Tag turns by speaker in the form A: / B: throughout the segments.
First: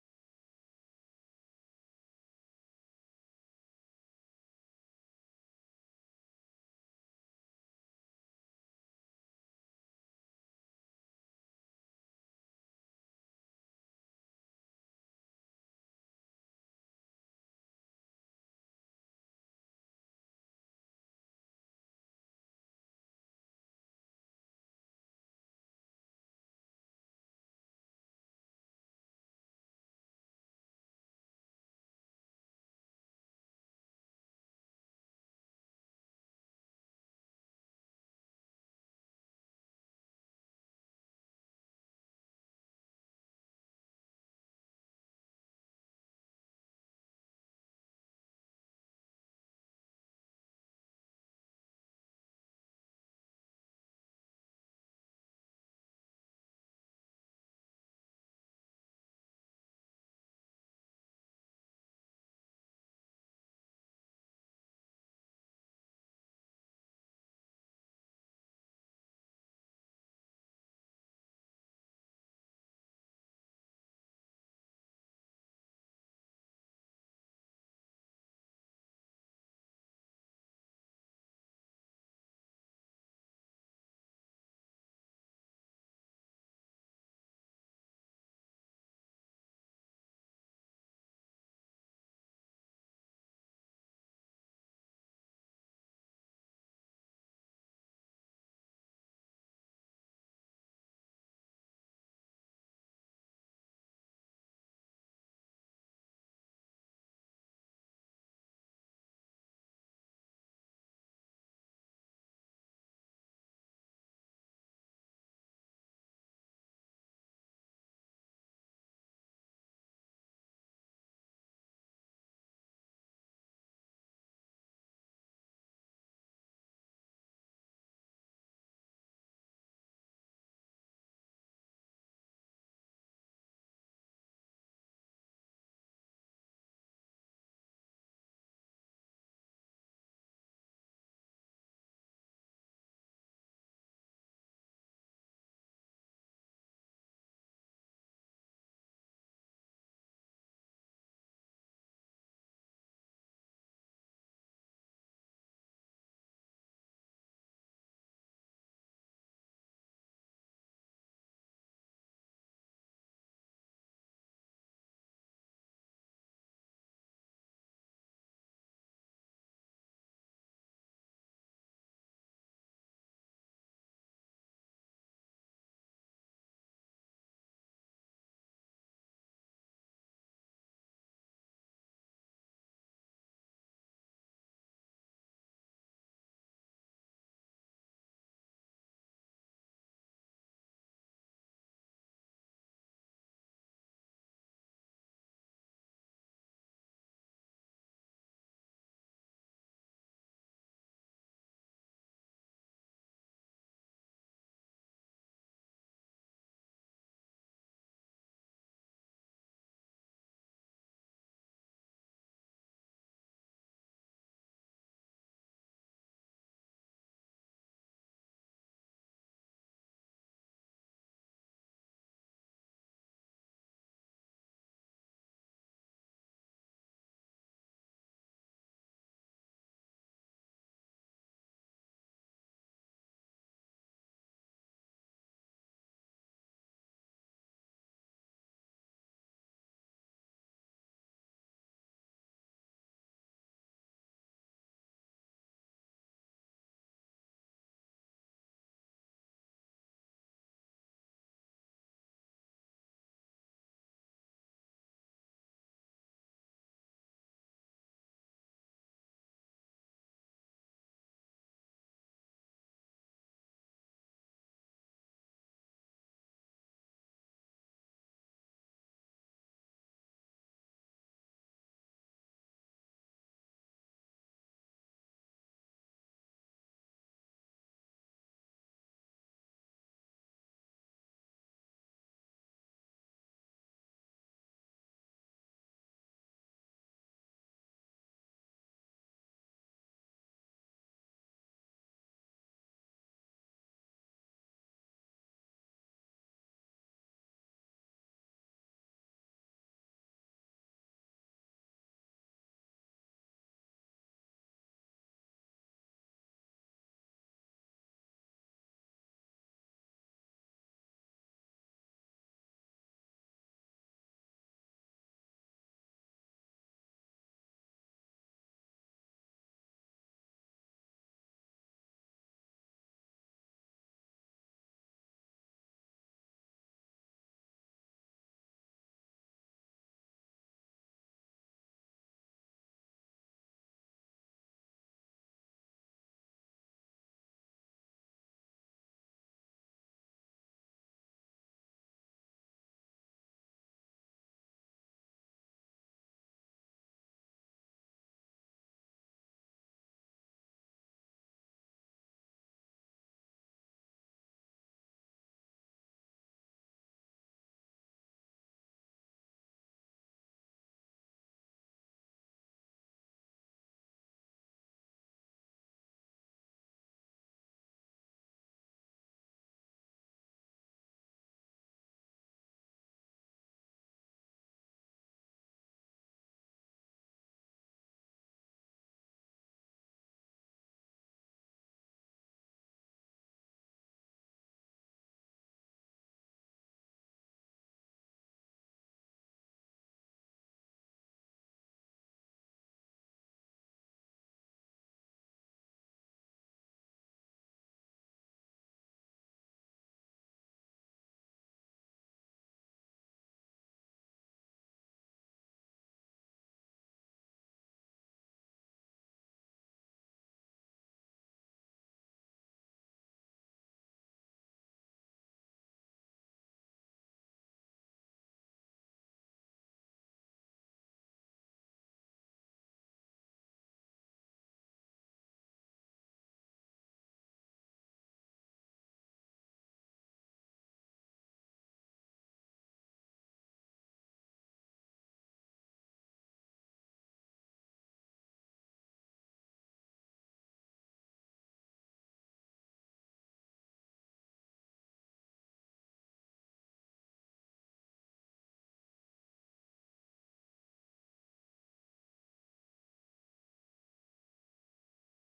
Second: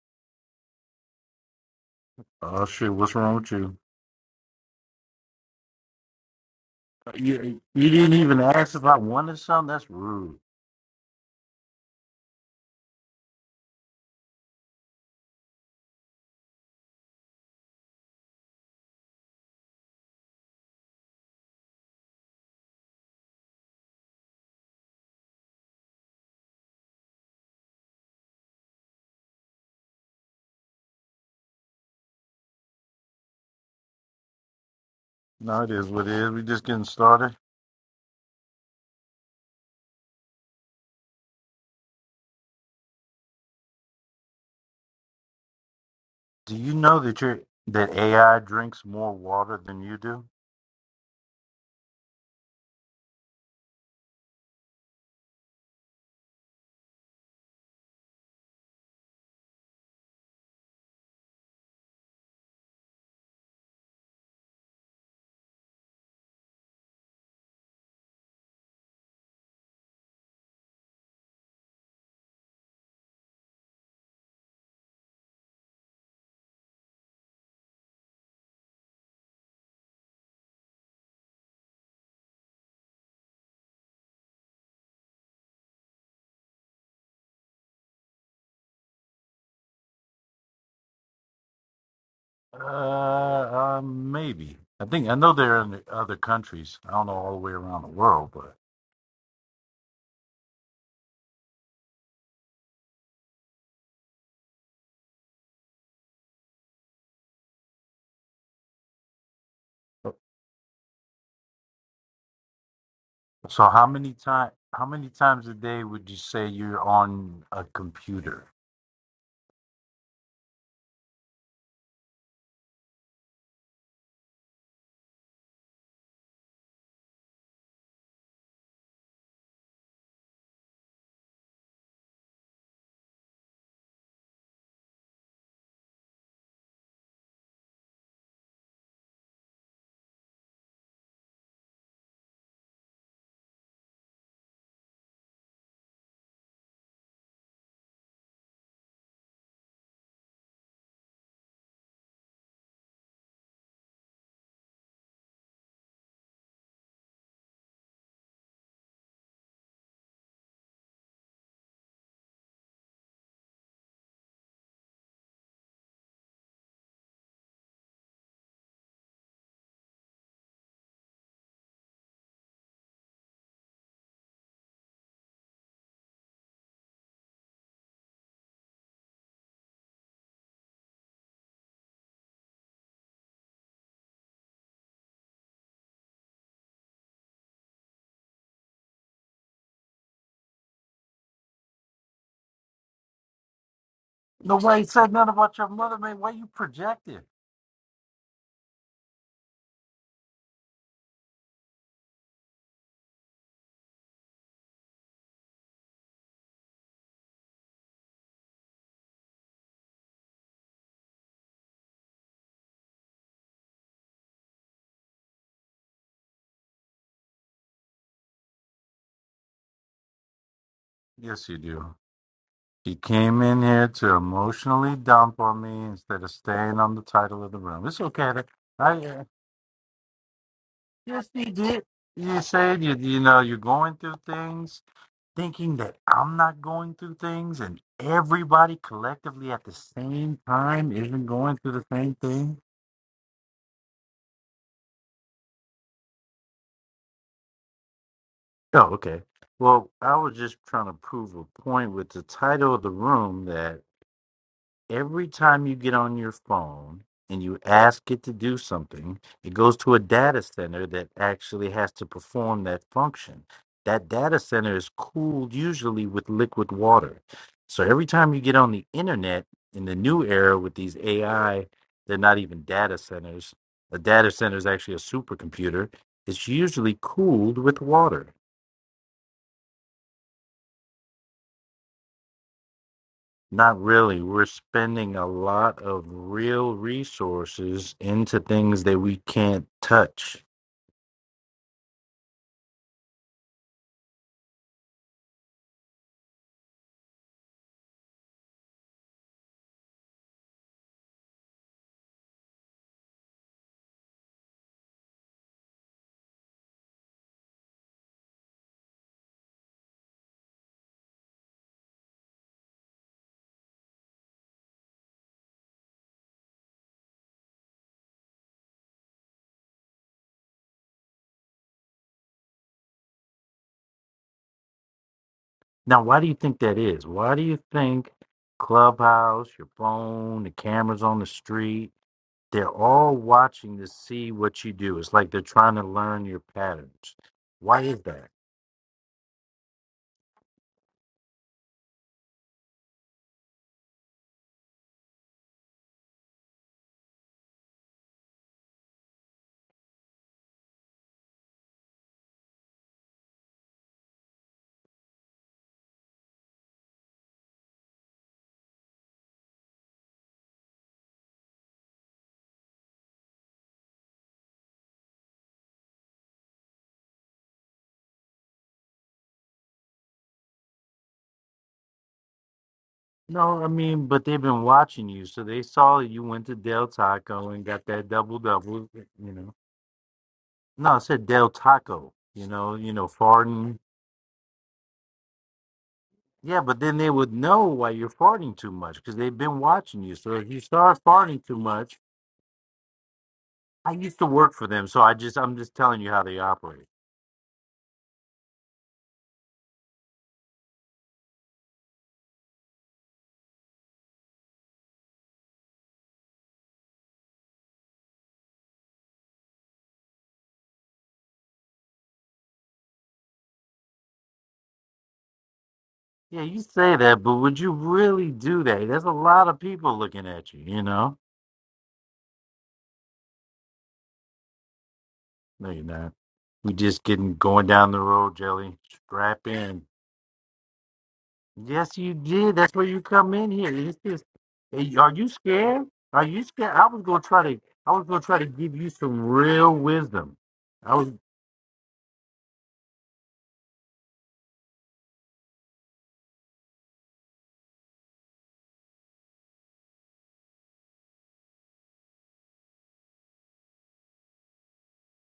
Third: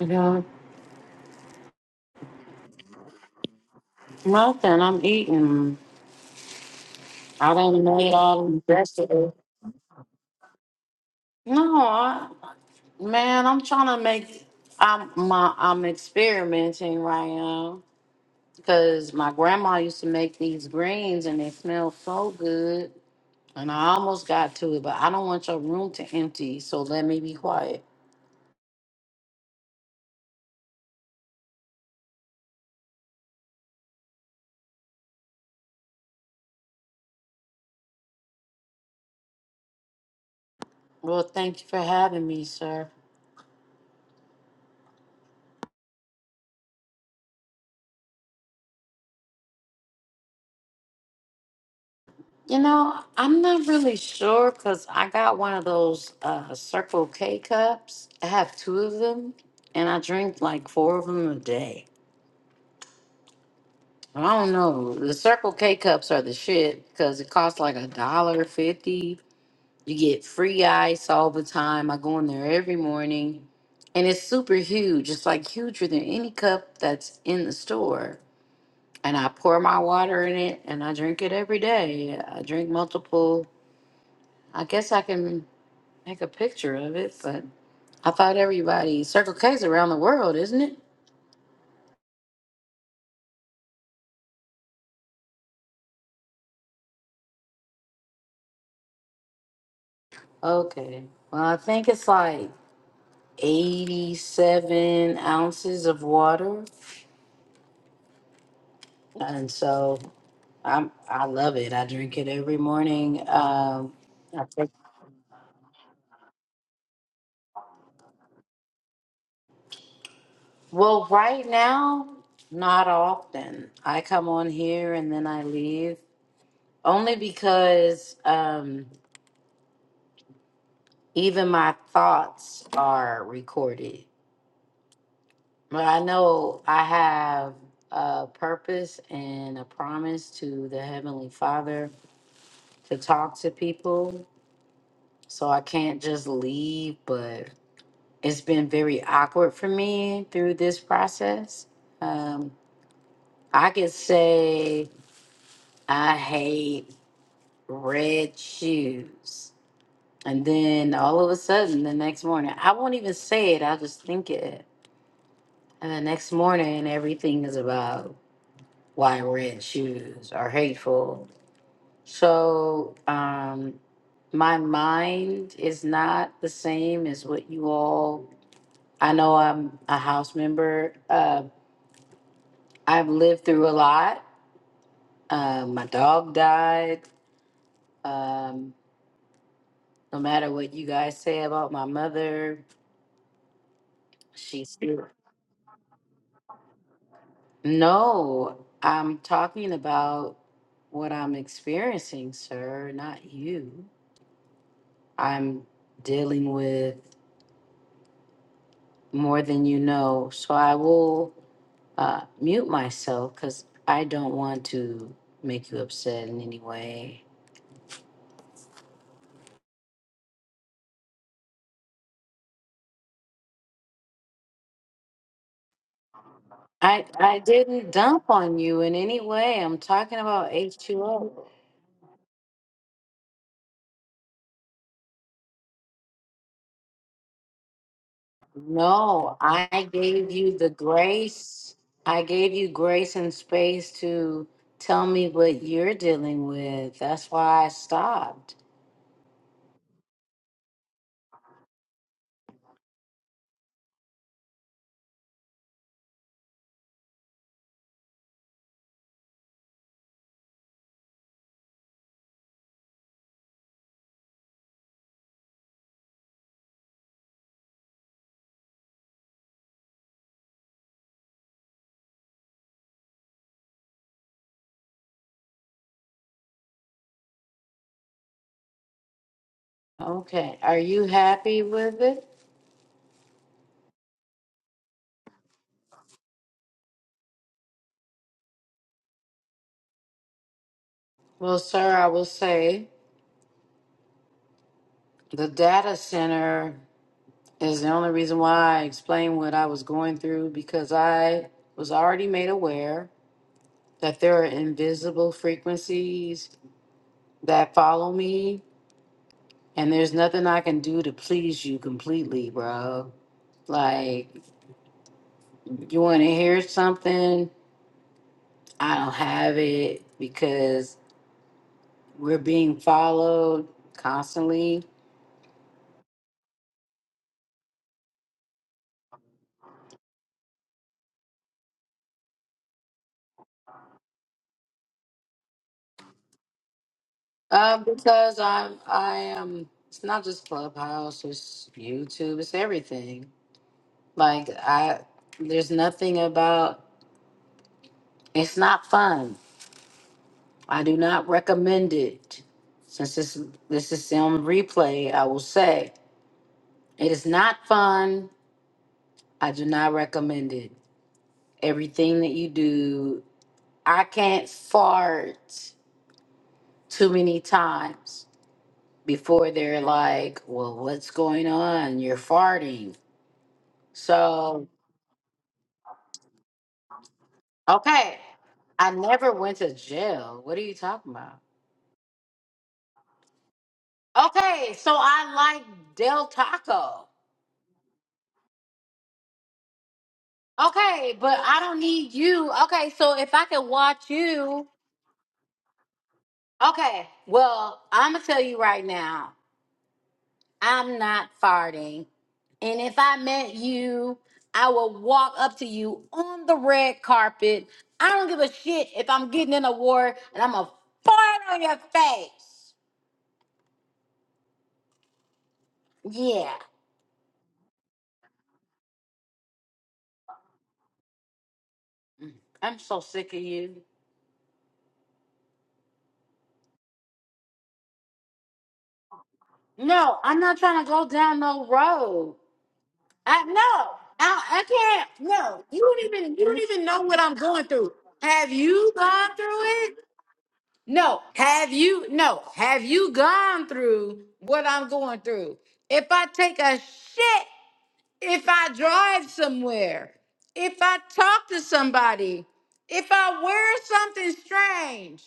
A: Yeah, nothing. I'm eating. I done made all the vegetables. No, I, man, I'm trying to make. I'm my. I'm experimenting right now because my grandma used to make these greens and they smell so good. And I almost got to it, but I don't want your room to empty, so let me be quiet. Well, thank you for having me, sir. You know, I'm not really sure because I got one of those uh, Circle K cups. I have two of them, and I drink like four of them a day. I don't know. The Circle K cups are the shit because it costs like a dollar fifty. You get free ice all the time. I go in there every morning, and it's super huge. It's like huger than any cup that's in the store. And I pour my water in it, and I drink it every day. I drink multiple I guess I can. Make a picture of it, but I thought everybody Circle K's around the world, isn't it? Okay. Well, I think it's like 87 ounces of water, and so I'm I love it. I drink it every morning. Um, I think- well, right now, not often. I come on here and then I leave only because um, even my thoughts are recorded. But I know I have a purpose and a promise to the Heavenly Father to talk to people. So I can't just leave, but it's been very awkward for me through this process. Um, I could say I hate red shoes. And then all of a sudden, the next morning, I won't even say it, I'll just think it. And the next morning, everything is about why red shoes are hateful. So um, my mind is not the same as what you all. I know I'm a house member. Uh, I've lived through a lot. Uh, my dog died. Um, no matter what you guys say about my mother, she's still. No, I'm talking about what I'm experiencing, sir, not you. I'm dealing with more than you know. So I will uh, mute myself because I don't want to make you upset in any way. I I didn't dump on you in any way. I'm talking about H2O. No, I gave you the grace. I gave you grace and space to tell me what you're dealing with. That's why I stopped. Okay. Are you happy with it? Well, sir, I will say the data center Is the only reason why I explained what I was going through because I was already made aware that there are invisible frequencies that follow me, and there's nothing I can do to please you completely, bro. Like, you want to hear something? I don't have it because we're being followed constantly. Uh, because I'm, I am. It's not just Clubhouse. It's YouTube. It's everything. Like I there's nothing about it's not fun. I do not recommend it. Since this this is on replay, I will say it is not fun. I do not recommend it. Everything that you do, I can't fart too many times before they're like, "Well, what's going on? You're farting." So, okay. I never went to jail. What are you talking about? Okay, so I like Del Taco. Okay, but I don't need you. Okay, so if I can watch you. Okay, well, I'm going to tell you right now, I'm not farting. And if I met you, I will walk up to you on the red carpet. I don't give a shit if I'm getting an award and I'm going to fart on your face. Yeah, I'm so sick of you. No, I'm not trying to go down no road. I no, I, I can't. No, you don't even you don't even know what I'm going through. Have you gone through it? No. Have you no? Have you gone through what I'm going through? If I take a shit, if I drive somewhere, if I talk to somebody, if I wear something strange,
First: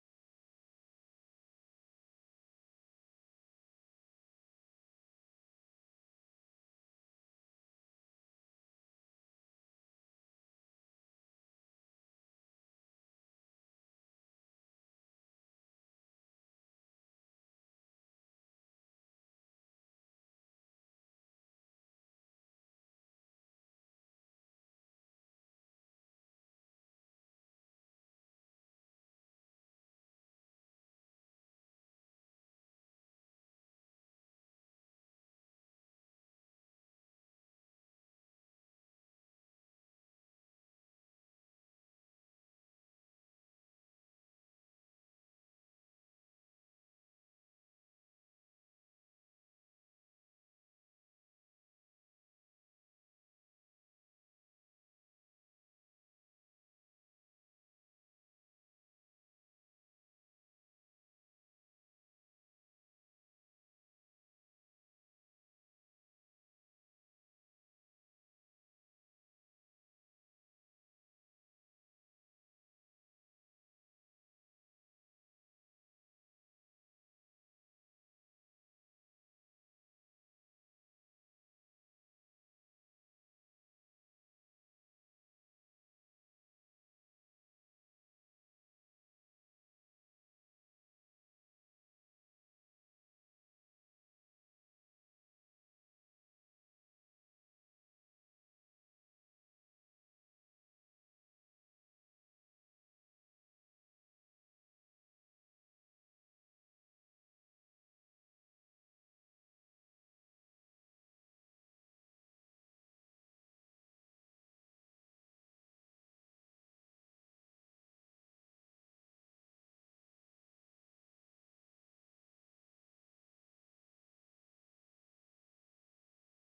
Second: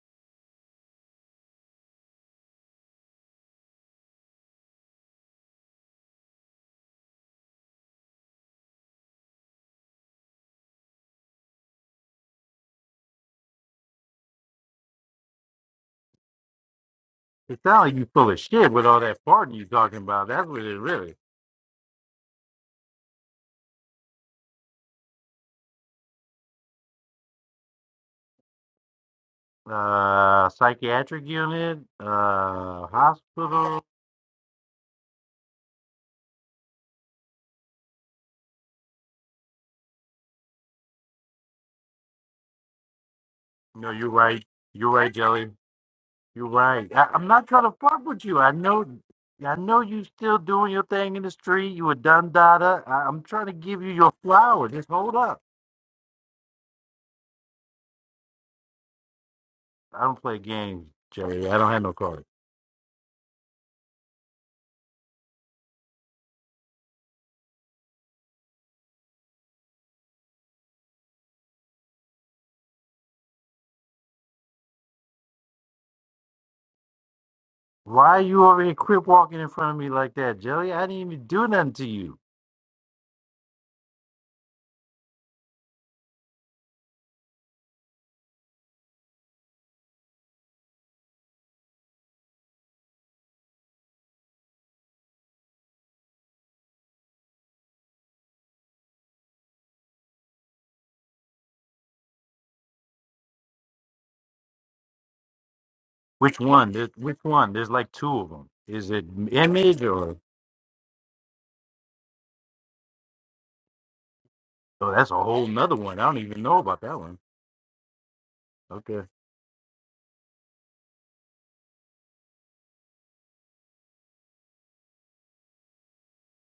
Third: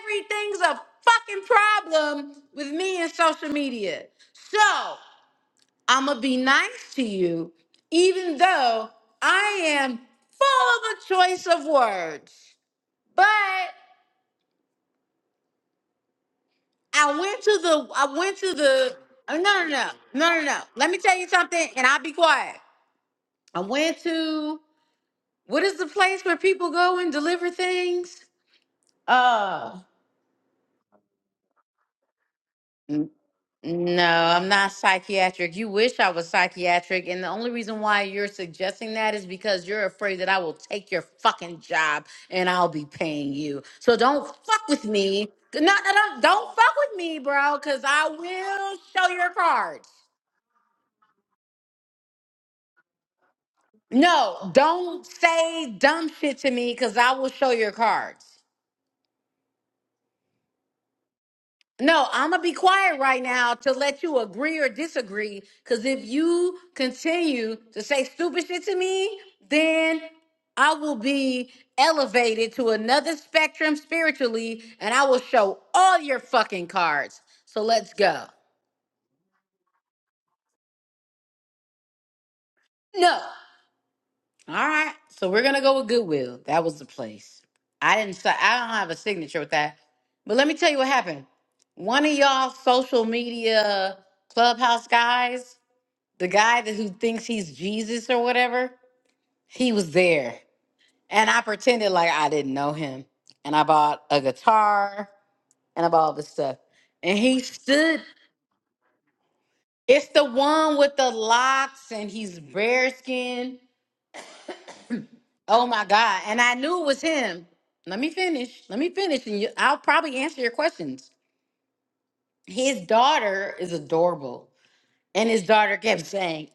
A: everything's a fucking problem with me and social media. So. I'm going to be nice to you, even though I am full of a choice of words. But I went to the, I went to the, uh, no, no, no, no, no, no. Let me tell you something and I'll be quiet. I went to, what is the place where people go and deliver things? Uh, No, I'm not psychiatric. You wish I was psychiatric. And the only reason why you're suggesting that is because you're afraid that I will take your fucking job and I'll be paying you. So don't fuck with me. No, no, no. Don't fuck with me, bro, because I will show your cards. No, don't say dumb shit to me because I will show your cards. No, I'm gonna be quiet right now to let you agree or disagree. Cause if you continue to say stupid shit to me, then I will be elevated to another spectrum spiritually, and I will show all your fucking cards. So let's go. No. All right. So we're gonna go with Goodwill. That was the place. I didn't. si- I don't have a signature with that. But let me tell you what happened. One of y'all social media clubhouse guys the guy that who thinks he's Jesus or whatever, he was there. And I pretended like I didn't know him. And I bought a guitar and I bought all this stuff. And he stood. It's the one with the locks and he's bare skin. Oh my God. And I knew it was him. Let me finish. Let me finish. And you, I'll probably answer your questions. His daughter is adorable. And his daughter kept saying,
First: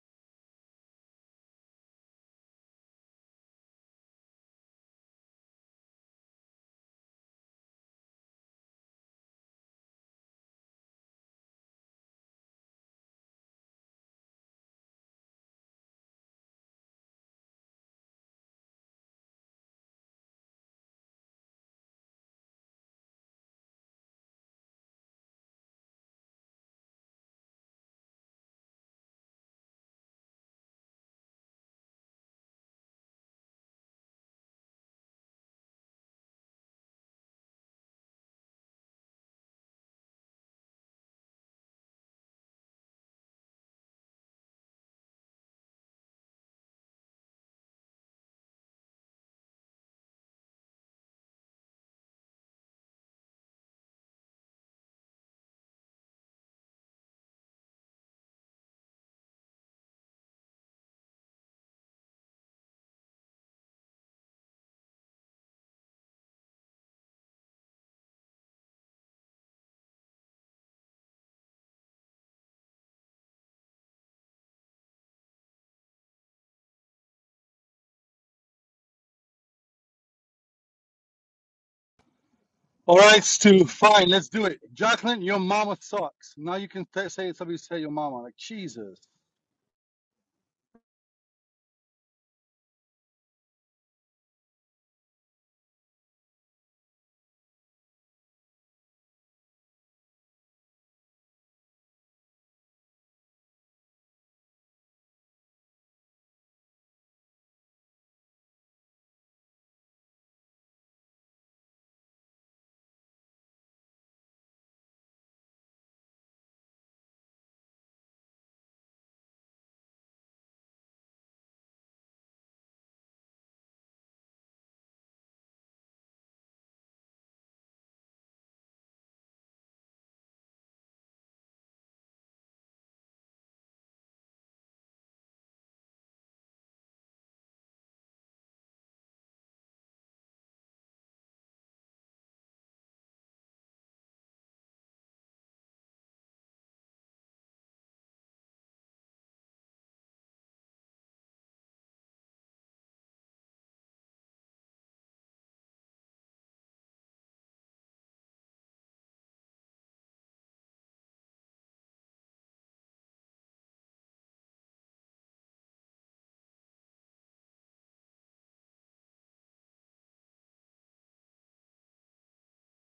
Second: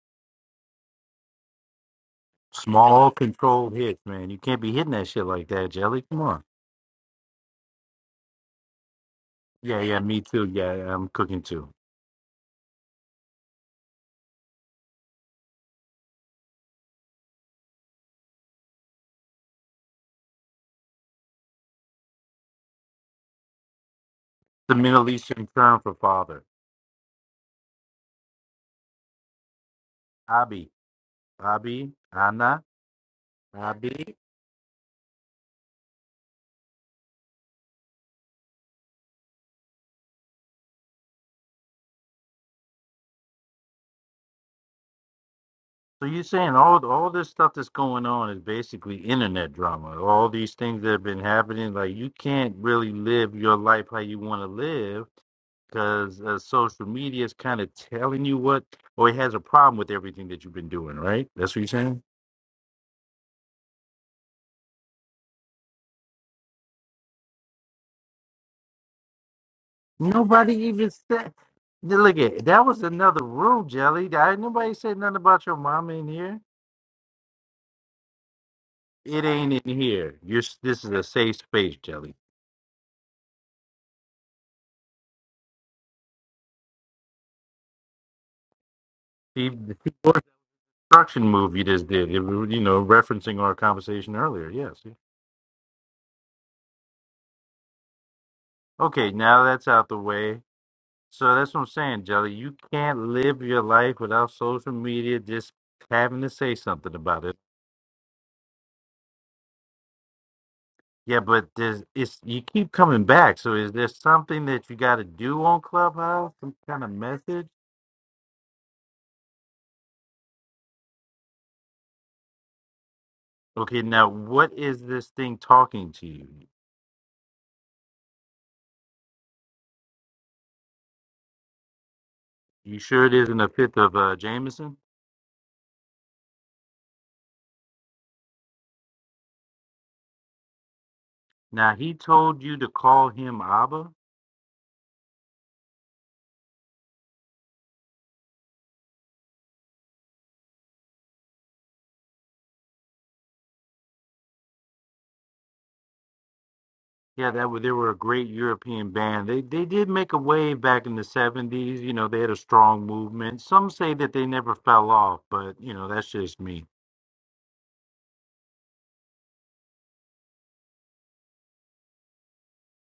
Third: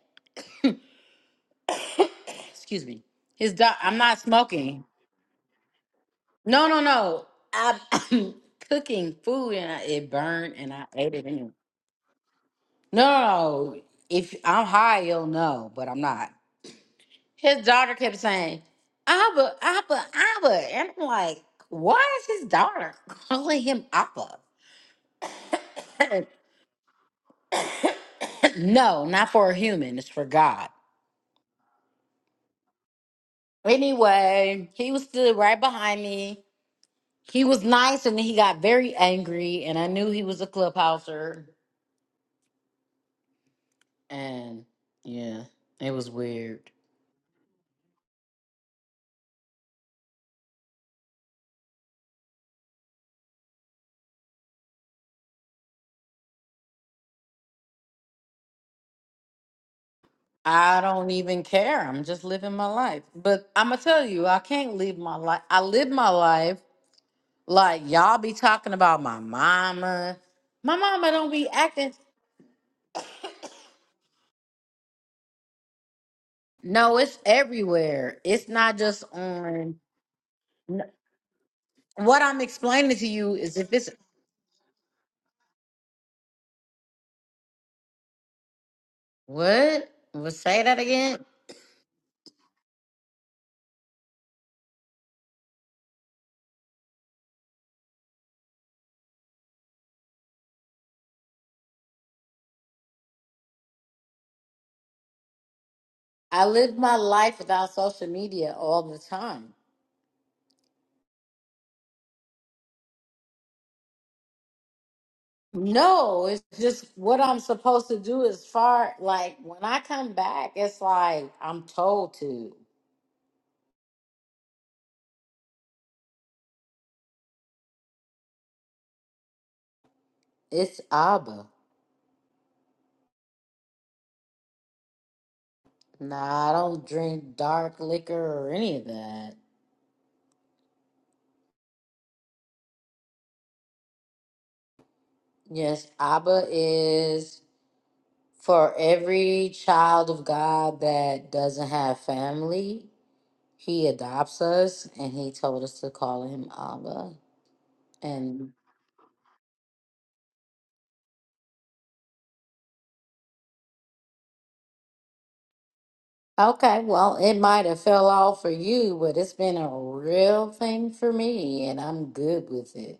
A: Excuse me. His daughter, I'm not smoking. No, no, no. I, am cooking food and I, it burned and I ate it. In. No, no, no. If I'm high, you'll know, but I'm not. His daughter kept saying, Abba, Abba, Abba. And I'm like, why is his daughter calling him Abba? no, not for a human. It's for God. Anyway, he was stood right behind me. He was nice and then he got very angry and I knew he was a clubhouser. And yeah, it was weird. I don't even care. I'm just living my life. But I'm gonna tell you, I can't live my life. I live my life like y'all be talking about my mama. My mama don't be acting. No, it's everywhere. It's not just on. n- What I'm
B: All
A: explaining to
B: right,
A: you is
B: Stu.
A: if it's
B: Fine, let's do it. Jacqueline, your mama sucks. Now you can t- say somebody say your mama. Like Jesus,
A: what? Well, say that again. I live my life without social media all the time. No, it's just what I'm supposed to do as far like when I come back, it's like I'm told to. It's Abba. Nah, I don't drink dark liquor or any of that. Yes, Abba is for every child of God that doesn't have family. He adopts us and he told us to call him Abba. And Okay, well, it might have fell off for you, but it's been a real thing for me, and I'm good with it.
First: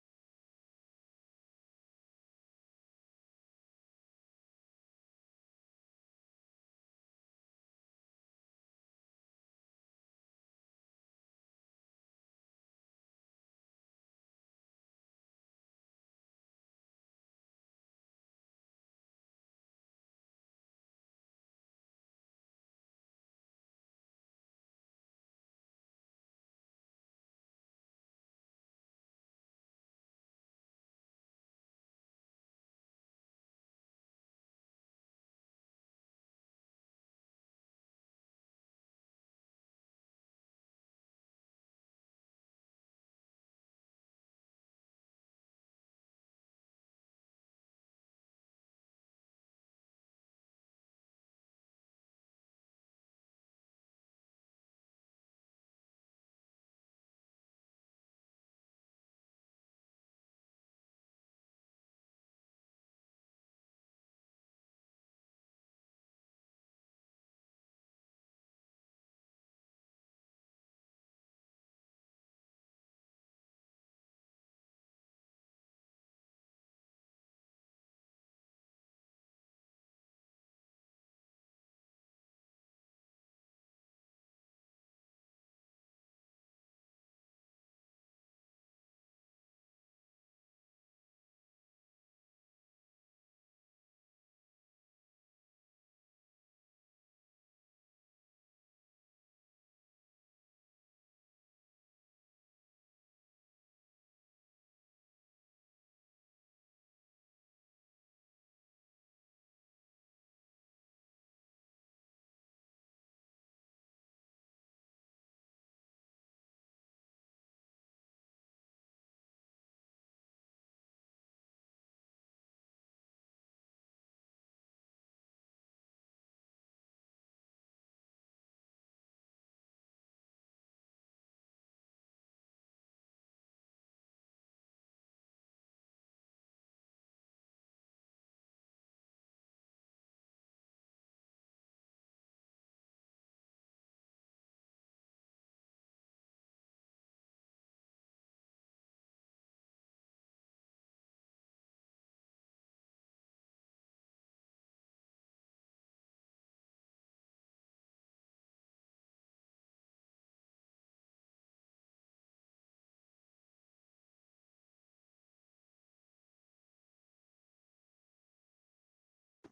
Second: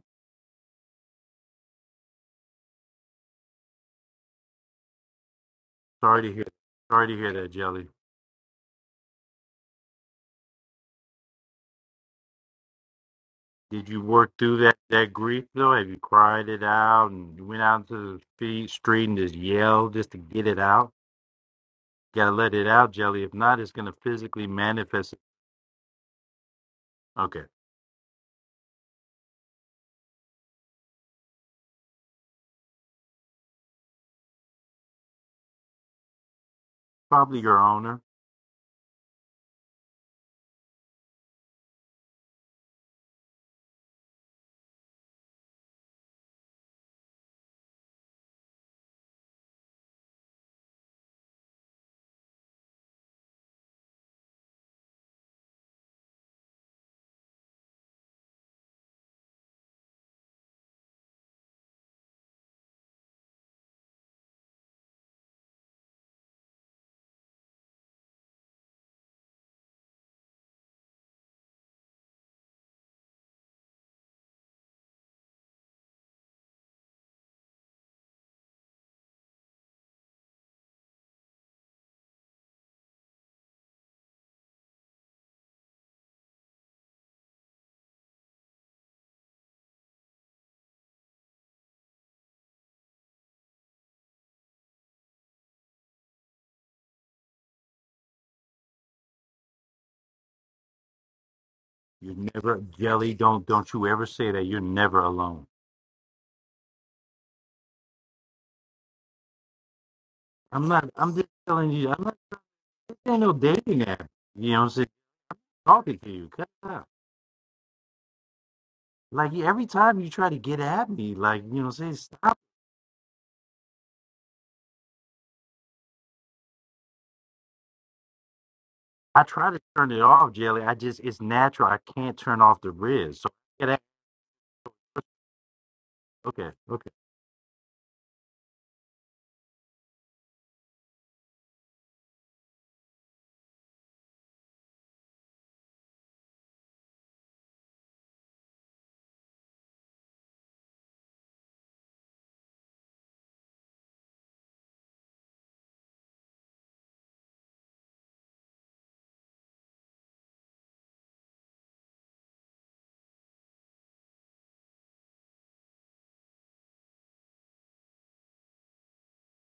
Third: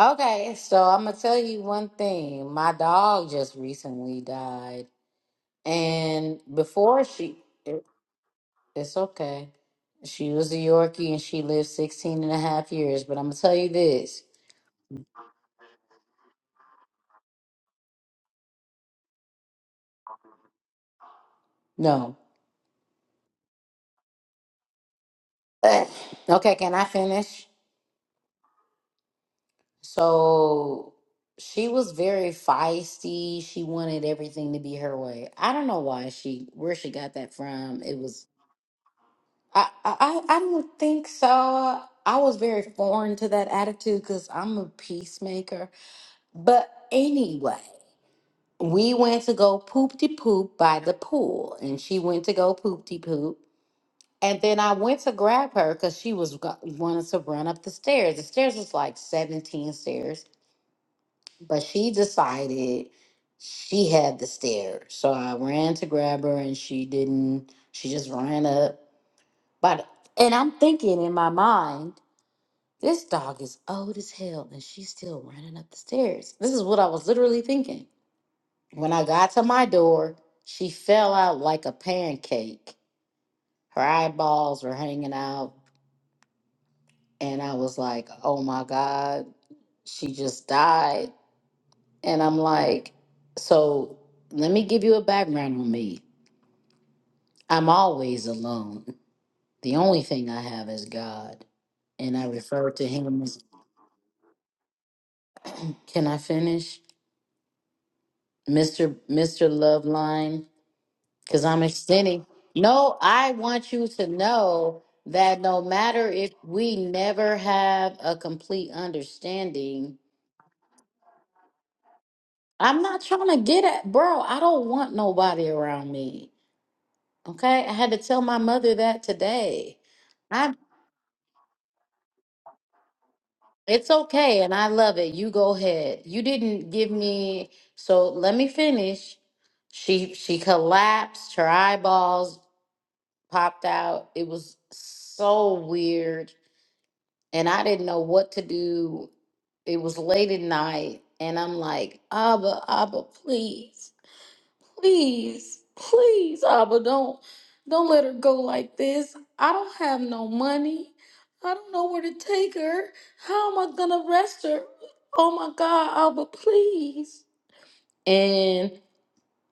A: Okay, so I'm gonna tell you one thing. My dog just recently died, and before she, it- it's okay. She was a Yorkie and she lived 16 and a half years, but I'm gonna tell you this. No. Okay, can I finish? So she was very feisty. She wanted everything to be her way. I don't know why she where she got that from. It was I I I I don't think so. I was very foreign to that attitude because I'm a peacemaker. But anyway, we went to go poop de poop by the pool, and she went to go poop de poop. And then I went to grab her because she was go- wanted to run up the stairs. The stairs was like 17 stairs. But she decided she had the stairs. So I ran to grab her and she didn't. She just ran up. But and I'm thinking in my mind, this dog is old as hell and she's still running up the stairs. This is what I was literally thinking. When I got to my door, she fell out like a pancake. Her eyeballs were hanging out and I was like, "Oh my god, she just died." And I'm like, so let me give you a background on me. I'm always alone. The only thing I have is God. And I refer to him as can I finish? Mr. Mr. Loveline? Because I'm extending. No, I want you to know that no matter if we never have a complete understanding, I'm not trying to get at bro, I don't want nobody around me. Okay, I had to tell my mother that today. I it's okay and I love it. You go ahead. You didn't give me so let me finish. She she collapsed, her eyeballs popped out. It was so weird and I didn't know what to do. It was late at night and I'm like, "Abba, Abba, please." please, please, Abba, don't don't let her go like this. I don't have no money. I don't know where to take her. How am I gonna arrest her? Oh my God, Abba, please. And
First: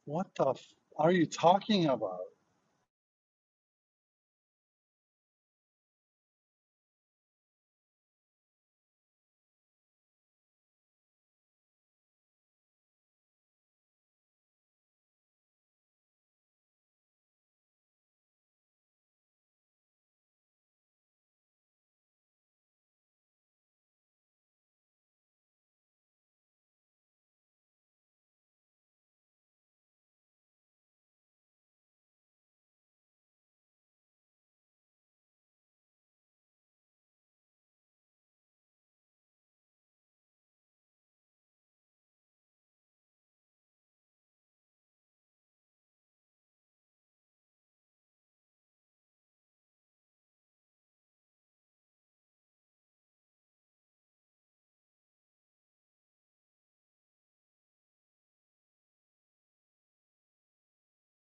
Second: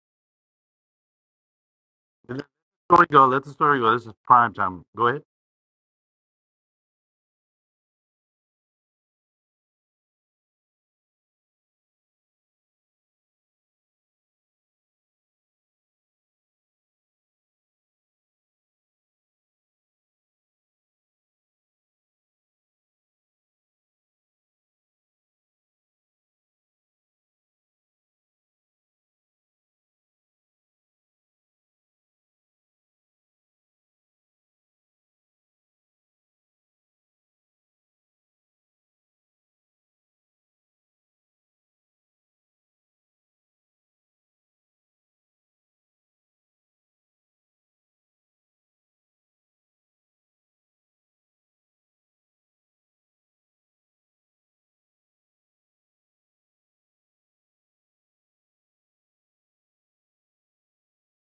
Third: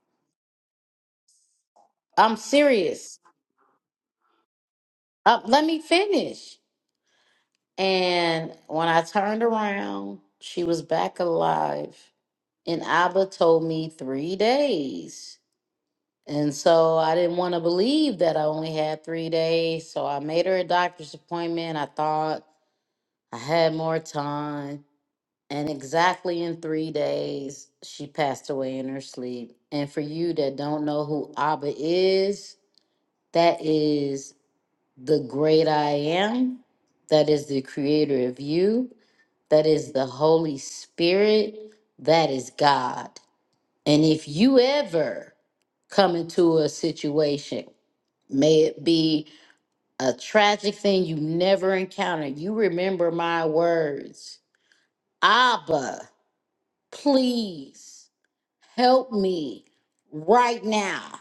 B: what the f- are you talking about?
A: I'm serious. Uh, let me finish. And when I turned around, she was back alive. And Abba told me three days. And so I didn't want to believe that I only had three days. So I made her a doctor's appointment. I thought I had more time. And exactly in three days, she passed away in her sleep. And for you that don't know who Abba is, that is the great I am. That is the creator of you. That is the Holy Spirit. That is God. And if you ever come into a situation May it be a tragic thing you never encountered. You remember my words. Abba, please help me right now.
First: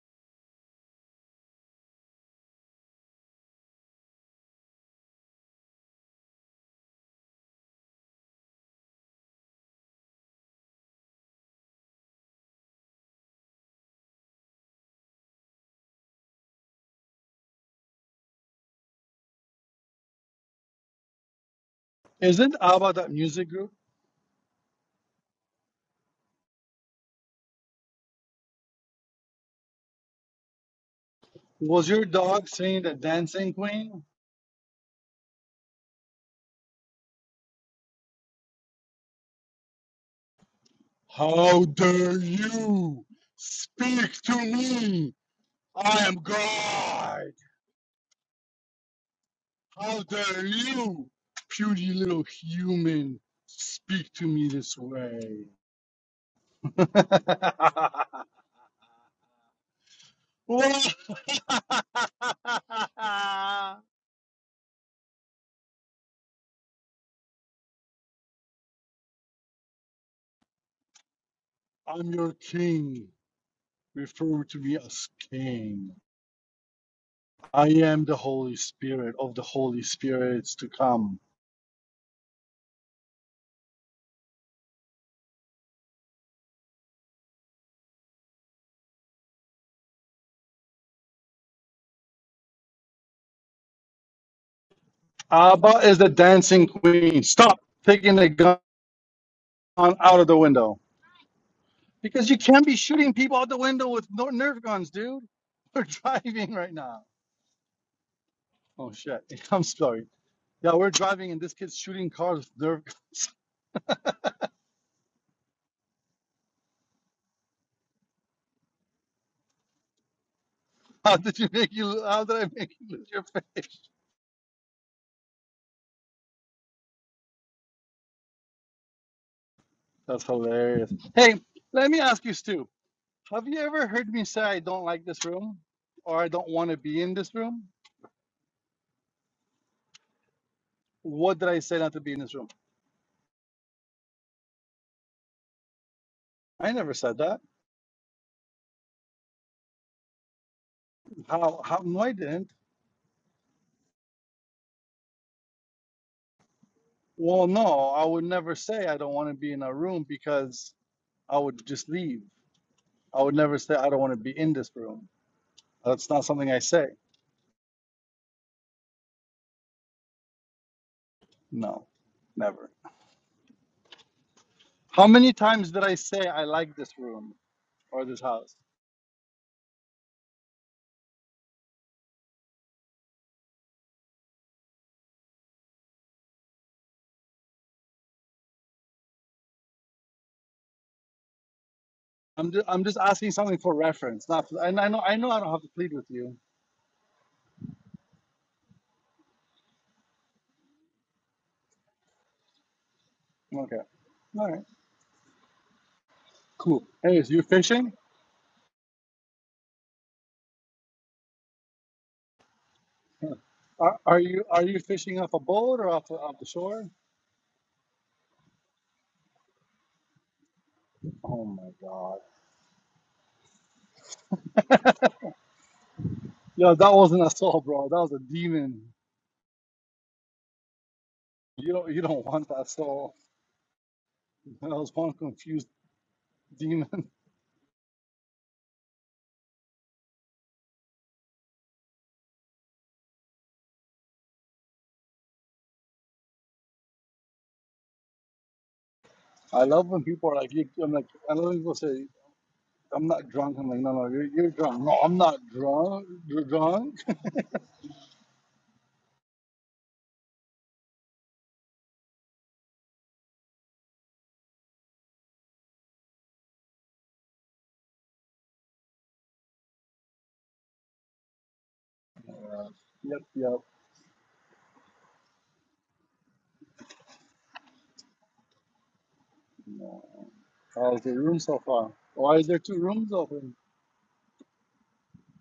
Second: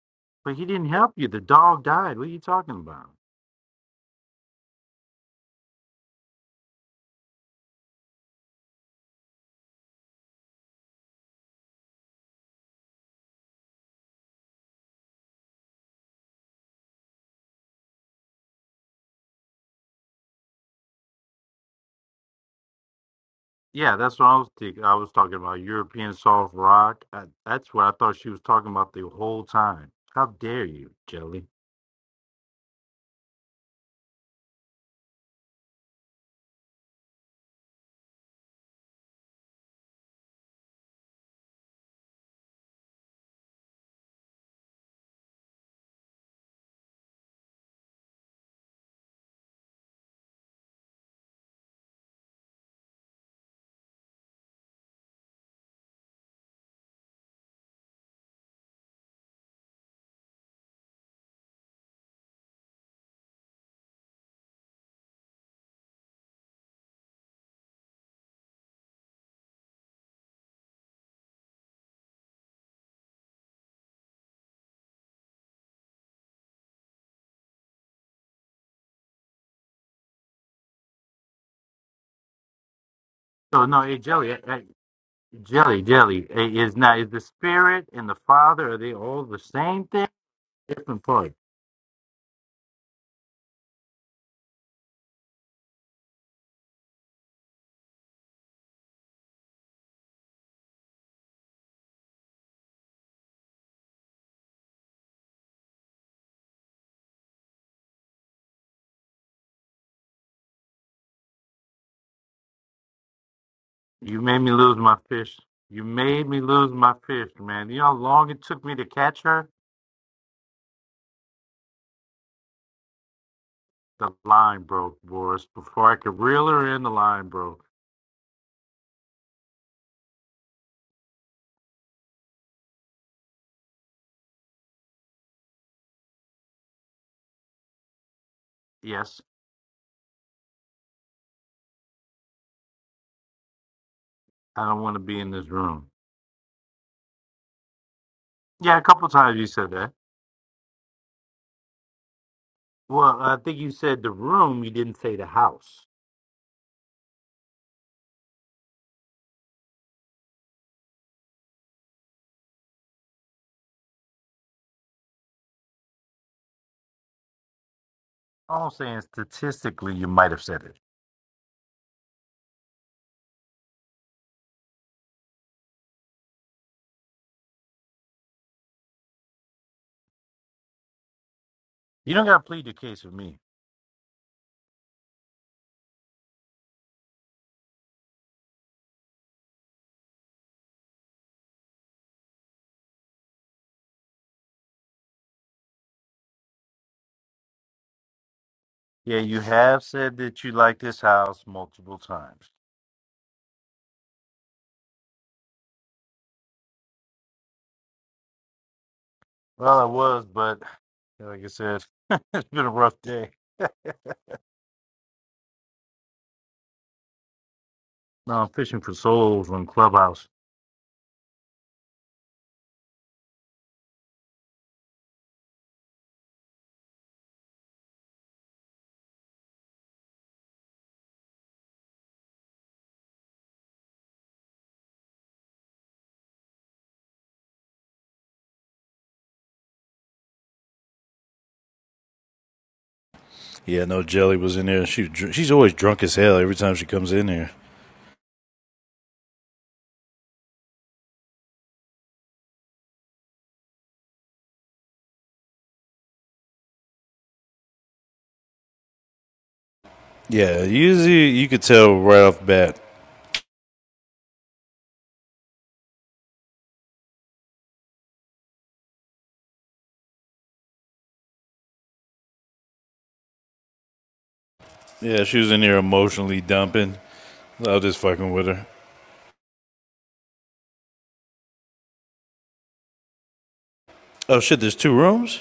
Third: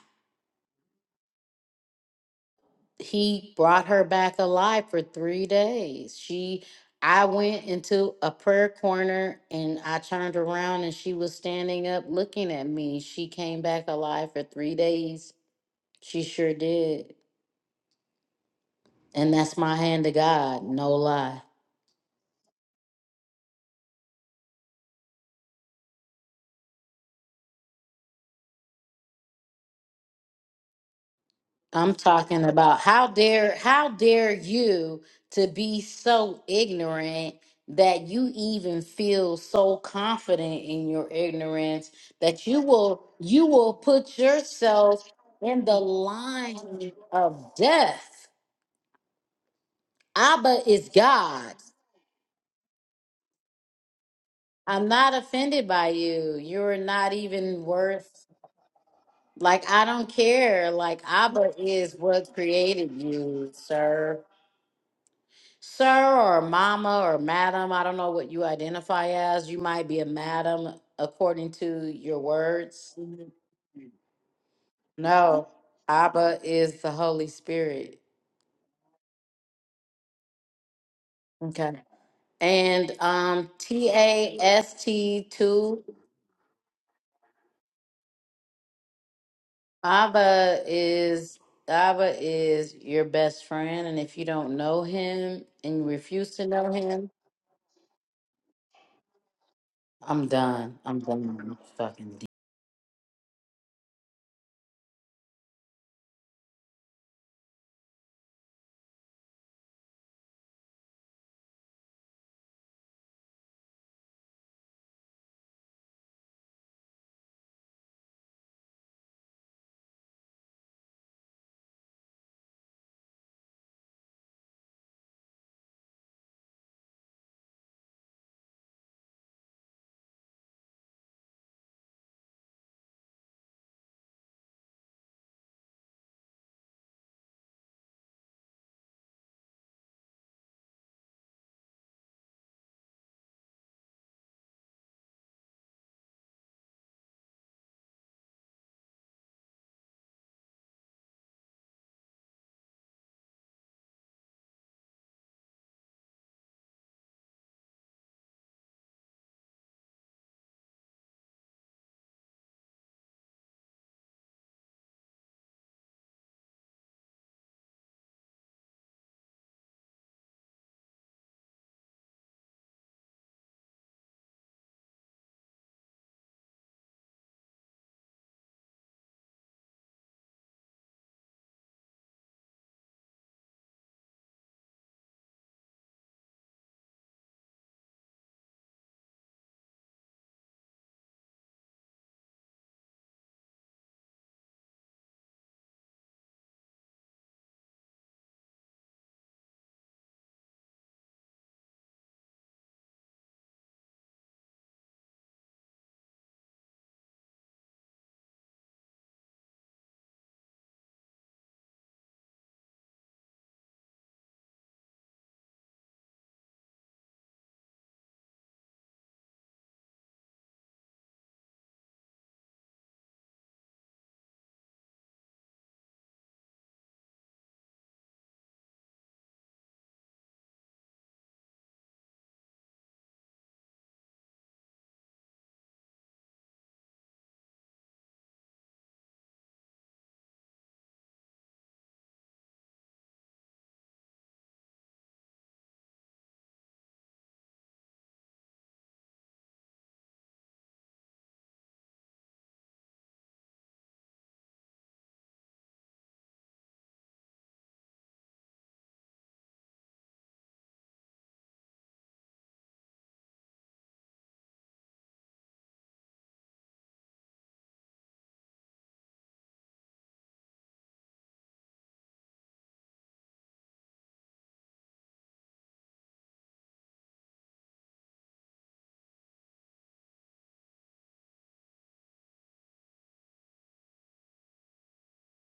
A: He brought her back alive for three days. She, I went into a prayer corner and I turned around and she was standing up looking at me. She came back alive for three days. She sure did. And that's my hand to God, no lie.
B: Isn't ABBA that music group? Was
A: I'm
B: your
A: talking
B: dog
A: about
B: singing the
A: how
B: Dancing
A: dare how
B: Queen?
A: dare you to be so ignorant that you even feel so confident in your
B: How
A: ignorance
B: dare
A: that you
B: you
A: will you will
B: speak
A: put
B: to
A: yourself
B: me?
A: in the
B: I am
A: line
B: God.
A: of death.
B: How dare
A: Abba is
B: you,
A: God.
B: puny little human, speak to me this
A: I'm not
B: way?
A: offended by you. You're not even worth like I don't care.
B: Whoa.
A: Like Abba is what created you,
B: I'm
A: sir. Sir or mama or madam, I don't know what you identify as. You might be a madam according to your
B: your
A: words.
B: king.
A: Mhm.
B: Refer to me as
A: No,
B: king.
A: Abba is the Holy
B: I
A: Spirit.
B: am the Holy Spirit of the Holy Spirits to come.
A: Okay. And um T A S T two Abba is Abba is your best friend. And if you don't know him
B: Abba
A: and you
B: is the
A: refuse to
B: dancing
A: know him,
B: queen. Stop taking the gun out of
A: I'm
B: the window.
A: done. I'm done. Fucking
B: Because you can't be shooting people out the window with no nerf guns, dude. We're driving right now. Oh shit. I'm sorry. Yeah, we're driving and this kid's shooting cars with nerf guns. How did you make you how did I make you lose your face? That's hilarious. Hey, let me ask you, Stu. Have you ever heard me say I don't like this room or I don't want to be in this room? What did I say not to be in this room? I never said that. How? How? No, I didn't. Well, no, I would never say I don't want to be in a room because I would just leave. I would never say I don't want to be in this room. That's not something I say. No, never. How many times did I say I like this room or this house? I'm just, I'm just asking something for reference. Not, and I know, I know, I don't have to plead with you. Okay. All right. Cool. Hey, is you fishing? Huh. Are, are you are you fishing off a boat or off the, off the shore? Oh my God. Yo, that wasn't a soul, bro. That was a demon. You don't you don't want that soul. That was one confused demon. I love when people are like, you, I'm like, I love when people say, I'm not drunk. I'm like, no, no, you're, you're drunk. No, I'm not drunk. You're drunk.
C: Yeah, usually you could tell right off the bat.
B: Yep, yep.
C: Yeah, she was in here emotionally dumping. I was just fucking with her.
B: No. How's the room so far? Why is there two rooms open?
C: Oh shit, there's two rooms?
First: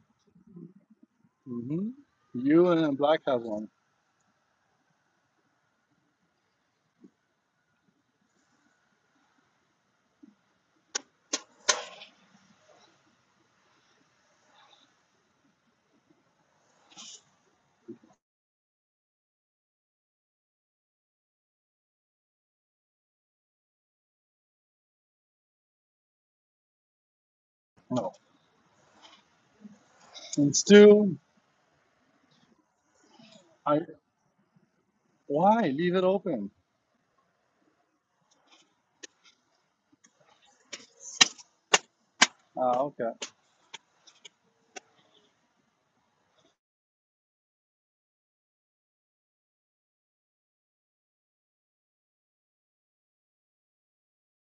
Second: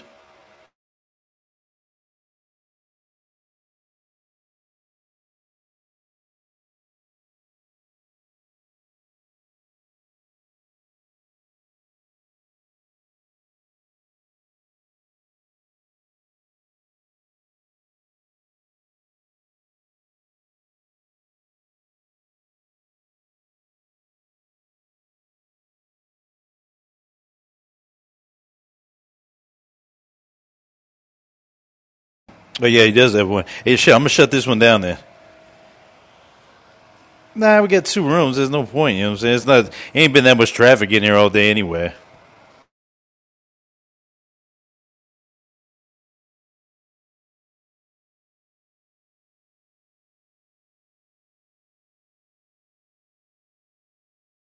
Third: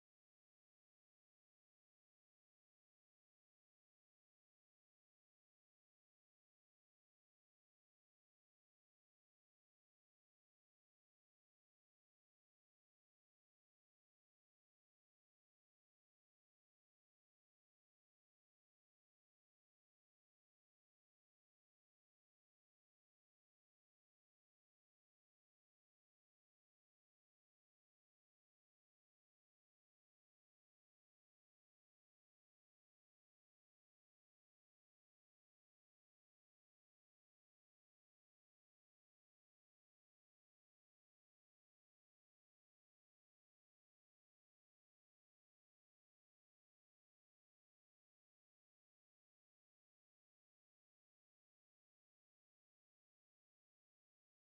B: hmm You and Black has one. No. And Stu, I why leave it open? Ah, okay.